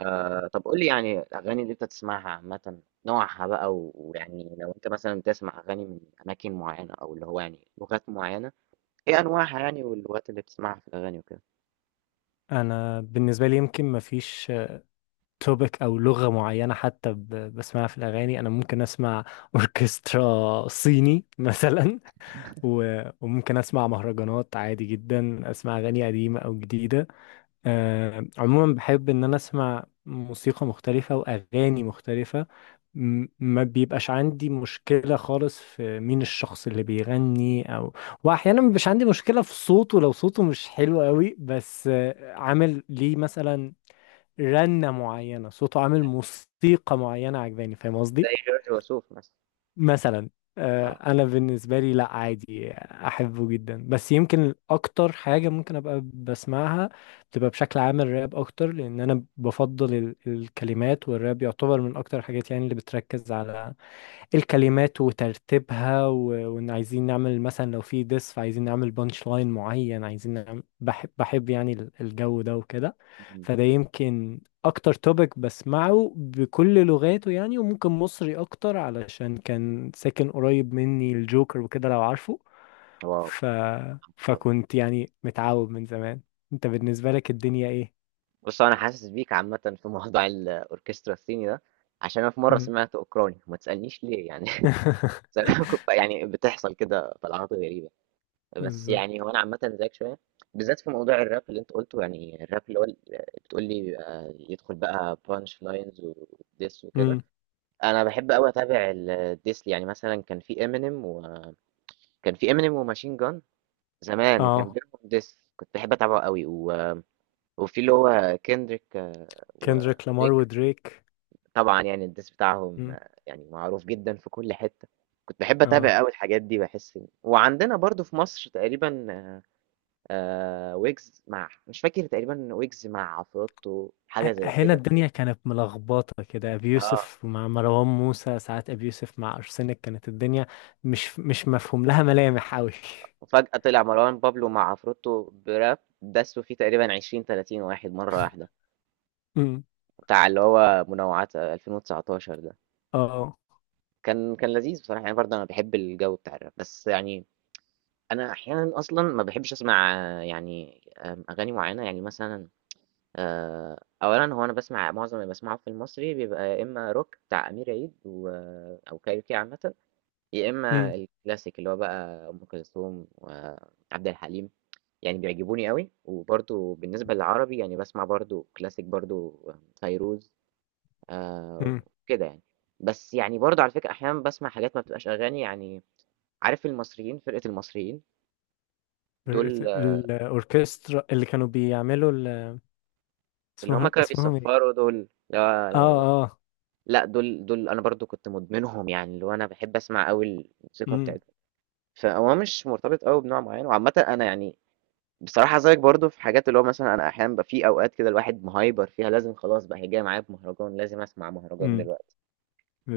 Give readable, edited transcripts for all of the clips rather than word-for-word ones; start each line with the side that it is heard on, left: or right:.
right: آه، طب قول لي يعني الأغاني اللي أنت تسمعها عامة نوعها بقى و- ويعني لو أنت مثلا بتسمع أغاني من أماكن معينة أو اللي هو يعني لغات معينة، إيه أنواعها يعني واللغات اللي بتسمعها في الأغاني وكده.
left: انا بالنسبه لي يمكن ما فيش توبيك او لغه معينه حتى بسمعها في الاغاني. انا ممكن اسمع اوركسترا صيني مثلا، وممكن اسمع مهرجانات، عادي جدا اسمع اغاني قديمه او جديده. عموما بحب ان انا اسمع موسيقى مختلفة واغاني مختلفة. ما بيبقاش عندي مشكلة خالص في مين الشخص اللي بيغني، او واحيانا ما بيبقاش عندي مشكلة في صوته لو صوته مش حلو قوي، بس عامل ليه مثلا رنة معينة، صوته عامل موسيقى معينة عجباني، فاهم
right: زي
left: قصدي.
right: جورج وسوف مثلا.
left: مثلا.
right: أه.
left: انا بالنسبه لي لا، عادي احبه جدا، بس يمكن اكتر حاجه ممكن ابقى بسمعها بتبقى بشكل عام الراب اكتر، لان انا بفضل الكلمات، والراب يعتبر من اكتر الحاجات يعني اللي بتركز على الكلمات وترتيبها، وان عايزين نعمل مثلا لو في ديس فعايزين نعمل بانش لاين معين، عايزين نعمل، بحب بحب يعني الجو ده وكده.
right: مم.
left: فده يمكن اكتر توبيك بسمعه بكل لغاته يعني، وممكن مصري اكتر علشان كان ساكن قريب مني الجوكر وكده لو عارفه.
right: واو.
left: ف...
right: طبعا.
left: فكنت يعني متعود من زمان. انت بالنسبة لك الدنيا ايه؟
right: بص، أنا حاسس بيك عامة في موضوع الأوركسترا الصيني ده، عشان أنا في مرة
left: مم.
right: سمعت أوكراني وما تسألنيش ليه يعني. يعني بتحصل كده طلعات غريبة. بس يعني
left: بالظبط.
right: هو انا عامه زيك شويه، بالذات في موضوع الراب اللي انت قلته، يعني الراب اللي هو بتقول لي بيبقى يدخل بقى بانش لاينز وديس وكده.
left: مم.
right: انا بحب قوي اتابع الديس، يعني مثلا كان في امينيم وكان في امينيم وماشين جان، زمان كان
left: اه.
right: بينهم ديس، كنت بحب اتابعه قوي وفي اللي هو كيندريك
left: كندريك لامار
right: ودريك.
left: ودريك.
right: طبعا يعني الديس بتاعهم
left: مم.
right: يعني معروف جدا في كل حته. كنت بحب اتابع
left: اه.
right: قوي الحاجات دي، بحس وعندنا برضو في مصر تقريبا ويجز مع مش فاكر، تقريبا ويجز مع عفروتو حاجة زي
left: هنا
right: كده.
left: الدنيا كانت ملخبطة كده، أبي
right: اه.
left: يوسف مع مروان موسى، ساعات أبي يوسف مع أرسنال، كانت الدنيا مش مفهوم لها ملامح أوي.
right: وفجأة طلع مروان بابلو مع عفروتو براب دسوا فيه تقريبا 20 30 واحد مرة واحدة،
left: أمم،
right: بتاع اللي هو منوعات 2019 ده.
left: اه،
right: كان لذيذ بصراحة يعني، برضه أنا بحب الجو بتاع الراب، بس يعني أنا أحيانا أصلا ما بحبش أسمع آه، يعني آم، أغاني معينة، يعني مثلا أولا، هو أنا بسمع معظم اللي بسمعه في المصري بيبقى يا إما روك بتاع أمير عيد أو كايروكي عامة، يا
left: أمم،
right: إما الكلاسيك اللي هو بقى أم كلثوم وعبد الحليم، يعني بيعجبوني قوي. وبرضو بالنسبة للعربي يعني بسمع برضو كلاسيك برضو فيروز. آه.
left: أمم.
right: كده يعني. بس يعني برضو على فكرة أحيانا بسمع حاجات ما بتبقاش أغاني يعني. عارف المصريين، فرقة المصريين دول،
left: الأوركسترا اللي كانوا بيعملوا
right: اللي هما
left: اسمهم
right: كانوا
left: اسمهم ايه؟
right: بيصفروا دول. لا
left: اه، اه،
right: لا دول أنا برضو كنت مدمنهم، يعني اللي هو أنا بحب أسمع قوي الموسيقى
left: أمم،
right: بتاعتهم. فهو مش مرتبط قوي بنوع معين، وعامة أنا يعني بصراحة زيك برضه في حاجات اللي هو مثلًا أنا أحيانًا بيبقى في أوقات كده الواحد مهايبر فيها، لازم خلاص بقى هي جاية معايا بمهرجان، لازم أسمع مهرجان
left: أمم،
right: دلوقتي.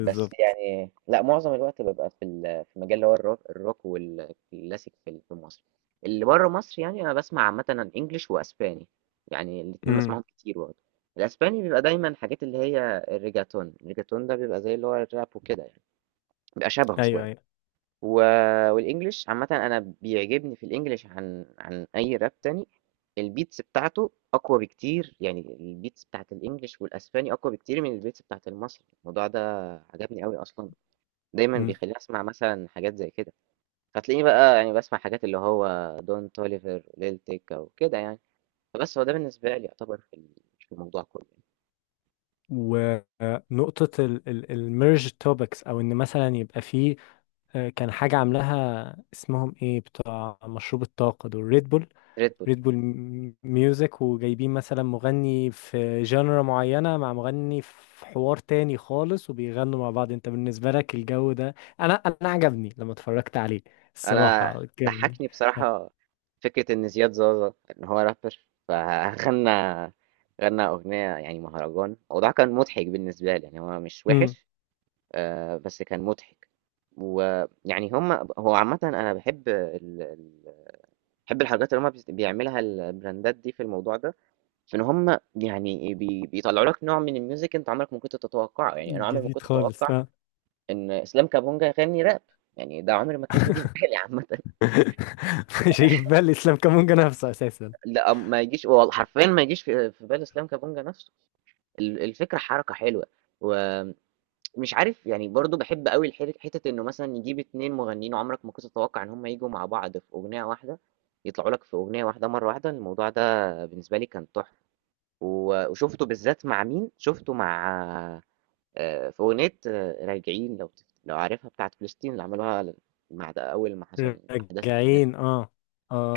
right: بس يعني لأ، معظم الوقت بابقى في مجال اللي هو الروك والكلاسيك في مصر. اللي برّه مصر يعني أنا باسمع عامةً English وأسباني، يعني الاتنين
left: أمم،
right: باسمعهم كتير برضه. الأسباني بيبقى دايمًا حاجات اللي هي الReggaeton ده بيبقى زي اللي هو الراب وكده يعني، بيبقى شبهه
left: ايوه ايوه،
right: شوية. و... والانجليش عامة انا بيعجبني في الانجليش عن اي راب تاني، البيتس بتاعته اقوى بكتير، يعني البيتس بتاعت الانجليش والاسباني اقوى بكتير من البيتس بتاعت المصري. الموضوع ده عجبني قوي اصلا، دايما
left: أمم.
right: بيخليني اسمع مثلا حاجات زي كده. فتلاقيني بقى يعني بسمع حاجات اللي هو دون توليفر، ليل تيكا، وكده يعني. فبس هو ده بالنسبة لي يعتبر في الموضوع كله.
left: ونقطة الميرج توبكس، أو إن مثلا يبقى فيه كان حاجة عاملاها اسمهم ايه بتاع مشروب الطاقة دول، ريد بول.
right: ريد بول.
left: ريد بول ميوزك، وجايبين مثلا مغني في جانرا معينة مع مغني في حوار تاني خالص وبيغنوا مع بعض. انت بالنسبة لك الجو ده؟ انا عجبني لما اتفرجت عليه،
right: انا
left: الصراحة كان.
right: ضحكني بصراحه فكره ان زياد زازا ان هو رابر فغنى اغنيه يعني مهرجان، الموضوع كان مضحك بالنسبه لي، يعني هو مش
left: امم.
right: وحش بس كان مضحك. ويعني هم، هو عامه انا بحب بحب الحاجات اللي هم بيعملها البراندات دي في الموضوع ده، في ان هم يعني بيطلعوا لك نوع من الميوزك انت عمرك ما كنت تتوقعه. يعني انا عمري ما
left: جديد
right: كنت
left: خالص،
right: اتوقع
left: اه.
right: ان اسلام كابونجا يغني راب، يعني ده عمري ما كان هيجي في بالي عامه.
left: مش هيجيب بال اسلام كامونجا نفسه اساسا.
right: لأ، ما يجيش، هو حرفيًا ما يجيش في بال إسلام كابونجا نفسه. الفكرة حركة حلوة، ومش عارف يعني، برضه باحب أوي حتة إنه مثلًا يجيب 2 مغنيين عمرك ما كنت تتوقع إن هم ييجوا مع بعض في أغنية واحدة، يطلعوا لك في أغنية واحدة مرة واحدة، الموضوع ده بالنسبة لي كان تحفة. و وشُفته بالذات مع مين، شُفته مع في أغنية راجعين، لو عارفها، بتاعة فلسطين اللي عملوها بعد أول ما حصل الأحداث اللي هناك.
left: راجعين، اه،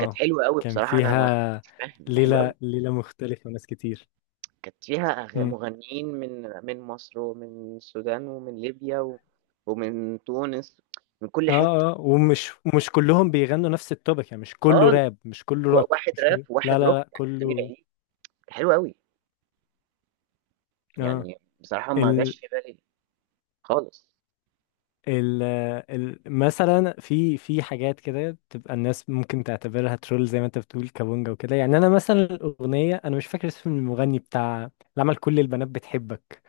right: كانت حلوة أوي
left: كان
right: بصراحة. أنا ما
left: فيها
right: مش فاهم، ده حلو
left: ليلة،
right: أوي.
left: ليلة مختلفة وناس كتير.
right: كانت فيها مغنيين من مصر، ومن السودان، ومن ليبيا ومن تونس، من كل حتة
left: اه، اه، ومش مش كلهم بيغنوا نفس التوبك يعني، مش كله
right: خالص.
left: راب، مش كله روك،
right: واحد
left: مش
right: راب
left: كله، لا
right: واحد
left: لا
right: روك،
left: لا،
right: أمير
left: كله.
right: عيد، حلو قوي
left: اه.
right: يعني. بصراحة ما
left: ال
right: جاش في بالي خالص.
left: ال مثلا في حاجات كده تبقى الناس ممكن تعتبرها ترول زي ما انت بتقول كابونجا وكده، يعني انا مثلا الاغنيه انا مش فاكر اسم المغني بتاع اللي عمل كل البنات بتحبك،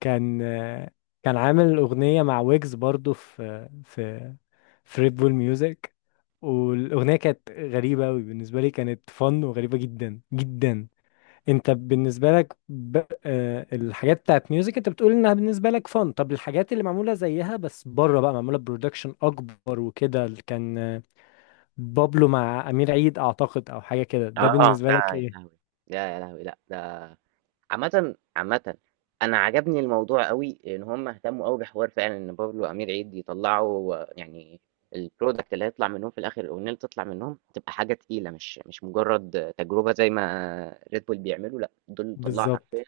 left: كان كان عامل اغنيه مع ويجز برضو في في ريد بول ميوزك، والاغنيه كانت غريبه قوي بالنسبه لي، كانت فن وغريبه جدا جدا. انت بالنسبه لك الحاجات بتاعت ميوزك انت بتقول انها بالنسبه لك فن، طب الحاجات اللي معموله زيها بس بره بقى، معموله برودكشن اكبر وكده، اللي كان بابلو مع امير عيد اعتقد، او حاجه كده،
right: اه.
left: ده بالنسبه
right: ده
left: لك
right: يا لهوي.
left: ايه؟
right: لا يا لهوي، لا ده. عامة، انا عجبني الموضوع قوي، ان هم اهتموا قوي بحوار، فعلا ان بابلو وامير عيد يطلعوا يعني البرودكت اللي هيطلع منهم في الاخر، الاغنيه اللي تطلع منهم، تبقى حاجه تقيله، مش مجرد تجربه زي ما ريد بول بيعملوا. لا، دول طلعوا
left: بالظبط.
right: حرفيا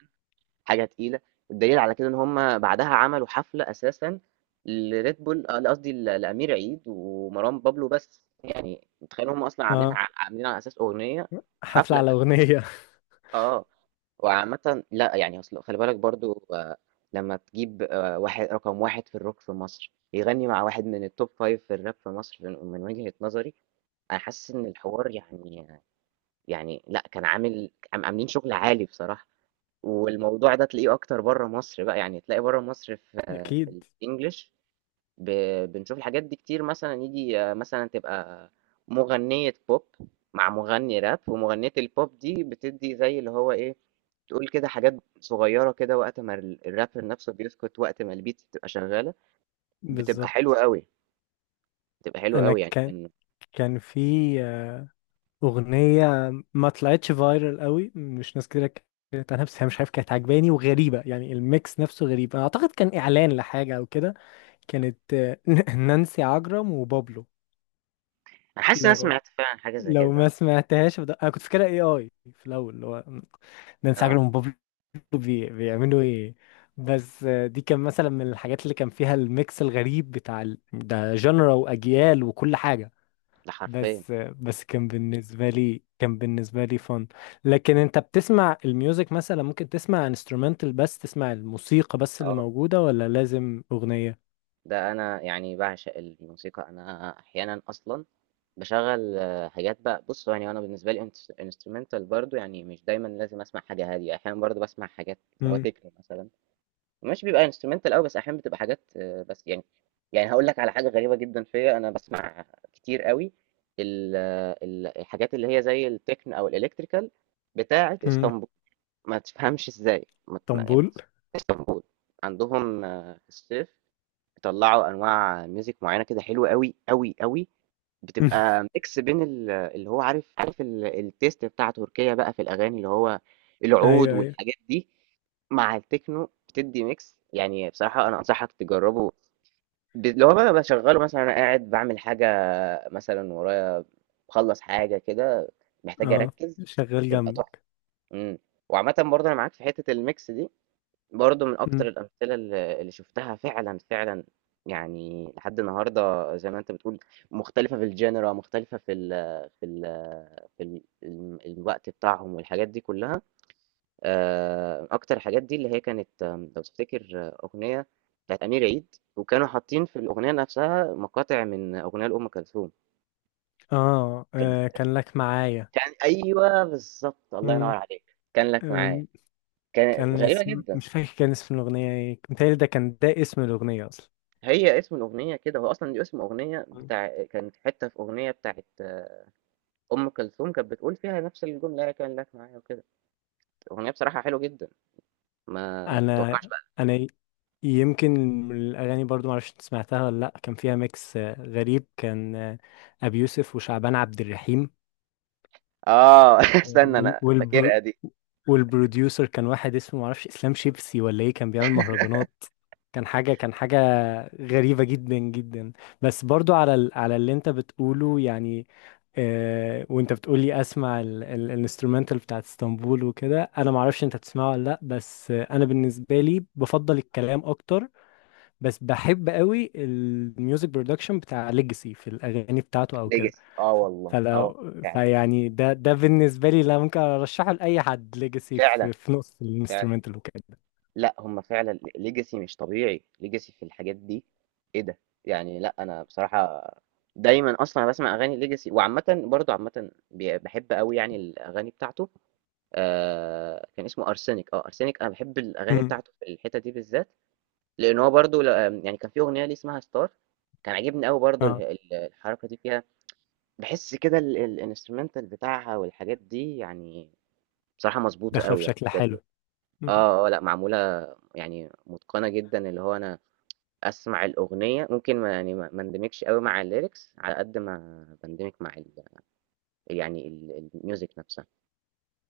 right: حاجه تقيله. والدليل على كده ان هم بعدها عملوا حفله اساسا لريد بول، لا قصدي لامير عيد ومروان بابلو، بس يعني متخيل، هم اصلا عاملينها
left: اه.
right: عاملينها على اساس اغنيه.
left: حفله
right: حفله.
left: على اغنيه.
right: آه. وعامةً لأ، يعني أصل خلّي بالك برضه لمّا تجيب واحد رقم 1 في الrock في مصر، يغني مع واحد من الtop 5 في الrap في مصر من وجهة نظري، أنا حاسس إن الحوار يعني، يعني لأ، كان عاملين شغل عالي بصراحة. والموضوع ده تلاقيه أكتر برّه مصر بقى، يعني تلاقي برّه مصر في في
left: اكيد.
right: الEnglish. بنشوف الحاجات دي كتير، مثلا يجي مثلا تبقى مغنية بوب مع مغني راب، ومغنية البوب دي بتدي زي اللي هو ايه، تقول كده حاجات صغيرة كده وقت ما الرابر نفسه بيسكت، وقت ما البيت بتبقى شغالة. بتبقى حلوة
left: بالظبط.
right: قوي، بتبقى حلوة
left: انا
right: قوي يعني
left: كان
right: كان.
left: كان في أغنية ما طلعتش فايرال قوي، مش ناس كتير اتكلمت عنها، بس هي مش عارف كانت عجباني وغريبة، يعني الميكس نفسه غريب، أنا أعتقد كان إعلان لحاجة أو كده. كانت نانسي عجرم وبابلو.
right: انا حاسس إن انا
left: لو
right: سمعت فعلا حاجة زي
left: لو
right: كده.
left: ما سمعتهاش، أنا كنت فاكرها اي في الأول اللي هو نانسي
right: اه.
left: عجرم وبابلو بيعملوا ايه. بس دي كان مثلا من الحاجات اللي كان فيها الميكس الغريب بتاع ده جنرا وأجيال وكل حاجة.
right: ده حرفيا.
left: بس بس كان بالنسبة لي فن. لكن انت بتسمع الميوزك، مثلا ممكن تسمع انسترومنتال بس، تسمع الموسيقى بس اللي
right: اه.
left: موجودة، ولا لازم أغنية؟
right: ده انا يعني بعشق الموسيقى، انا احيانا اصلا باشغّل حاجات بقى. بُص، هو يعني أنا بالنسبة لي instrumental برضه، يعني مش دايمًا لازم أسمع حاجة هادية، أحيانًا برضه باسمع حاجات اللي هو
left: امم.
right: techno مثلًا، مش بيبقى instrumental أوي، بس أحيانًا بتبقى حاجات بس يعني. يعني هاقول لك على حاجة غريبة جدًا فيّا، أنا باسمع كتير أوي ال آه، ال الحاجات اللي هي زي الtechno أو الelectrical بتاعة
left: امم.
right: إسطنبول. ما تفهمش إزاي، ما ت يعني
left: طنبول.
right: إسطنبول عندهم في الصيف بيطلّعوا أنواع music معيّنة كده، حلوة أوي، أوي، أوي. بتبقى mix بين اللي هو عارف الtaste بتاع تركيا بقى في الأغاني، اللي هو العود
left: ايوه ايوه.
right: والحاجات دي، مع التكنو، بتدّي mix. يعني بصراحة أنا أنصحك تجرّبه. اللي هو بقى باشغّله مثلًا وأنا قاعد باعمل حاجة مثلًا ورايا، باخلّص حاجة كده محتاج
left: اه.
right: أركّز،
left: شغال
right: بيبقى تحفة.
left: جنبك.
right: إمم. وعامةً برضه أنا معاك في حتّة الmix دي. برضه من أكتر
left: امم.
right: الأمثلة اللي شُفتها فعلًا، فعلًا يعني لحد النهارده، زي ما أنت بتقول، مختلفة في الgenre، مختلفة في ال في ال في ال الم الوقت بتاعهم والحاجات دي كلّها. أكتر الحاجات دي اللي هي كانت لو تفتكر أغنية بتاعة أمير عيد، وكانوا حاطين في الأغنية نفسها مقاطع من أغنية لأم كلثوم،
left: آه.
right: كانت
left: اه، كان لك معايا.
right: كان أيوه بالضبط، الله ينور
left: امم.
right: عليك، كان لك معايا،
left: أم،
right: كان
left: كان
right: غريبة
left: اسم،
right: جدًا.
left: مش فاكر كان اسم الأغنية ايه، متهيألي ده كان، ده اسم الأغنية أصلا.
right: هي اسم الأغنية كده، هو أصلًا دي اسم أغنية بتاع، كانت حتّة في أغنية بتاعة أم كلثوم كانت بتقول فيها نفس الجملة هي كان لك معايا وكده، أغنية بصراحة حلوة جدًا، ما
left: انا
right: تتوقعش بقى.
left: انا يمكن من الاغاني برضو معرفش انت سمعتها ولا لا، كان فيها ميكس غريب، كان ابي يوسف وشعبان عبد الرحيم،
right: آه. استنى
left: وال
right: أنا
left: والبر...
right: فاكرها دي.
left: والبروديوسر كان واحد اسمه معرفش اسلام شيبسي ولا ايه، كان بيعمل مهرجانات. كان حاجة، كان حاجة غريبة جدا جدا. بس برضو على على اللي انت بتقوله يعني، وانت بتقولي اسمع الانسترومنتال بتاعت اسطنبول وكده، انا معرفش انت بتسمعه ولا لا، بس انا بالنسبة لي بفضل الكلام اكتر، بس بحب قوي الميوزك برودكشن بتاع ليجاسي في الاغاني بتاعته او كده.
right: legacy آه والله، آه
left: فلو
right: فعلًا،
left: فيعني ده بالنسبه لي لا، ممكن ارشحه لاي حد، ليجاسي
right: فعلًا،
left: في نص
right: فعلًا.
left: الانسترومنتال وكده.
right: لأ، هم فعلًا legacy مش طبيعي، legacy في الحاجات دي، إيه ده! يعني لأ، أنا بصراحة دايمًا أصلًا أنا باسمع أغاني legacy. وعامةً برضه عامةً باحب أوي يعني الأغاني بتاعته. آه، كان اسمه ارسنك. انا بحب الاغاني
left: امم.
right: بتاعته في الحته دي بالذات، لان هو برضو ل- آم، يعني كان في اغنيه ليه اسمها ستار، كان عاجبني قوي برضو
left: اه.
right: الحركه دي فيها. بحس كده الانسترومنتال بتاعها والحاجات دي يعني بصراحه مظبوطه
left: داخله
right: قوي يعني
left: بشكل
right: بجد.
left: حلو.
right: اه اه، لا معموله يعني متقنه جدا. اللي هو انا اسمع الاغنيه ممكن ما يعني ما ما اندمجش قوي مع الليركس على قد ما بندمج مع يعني الميوزك نفسها.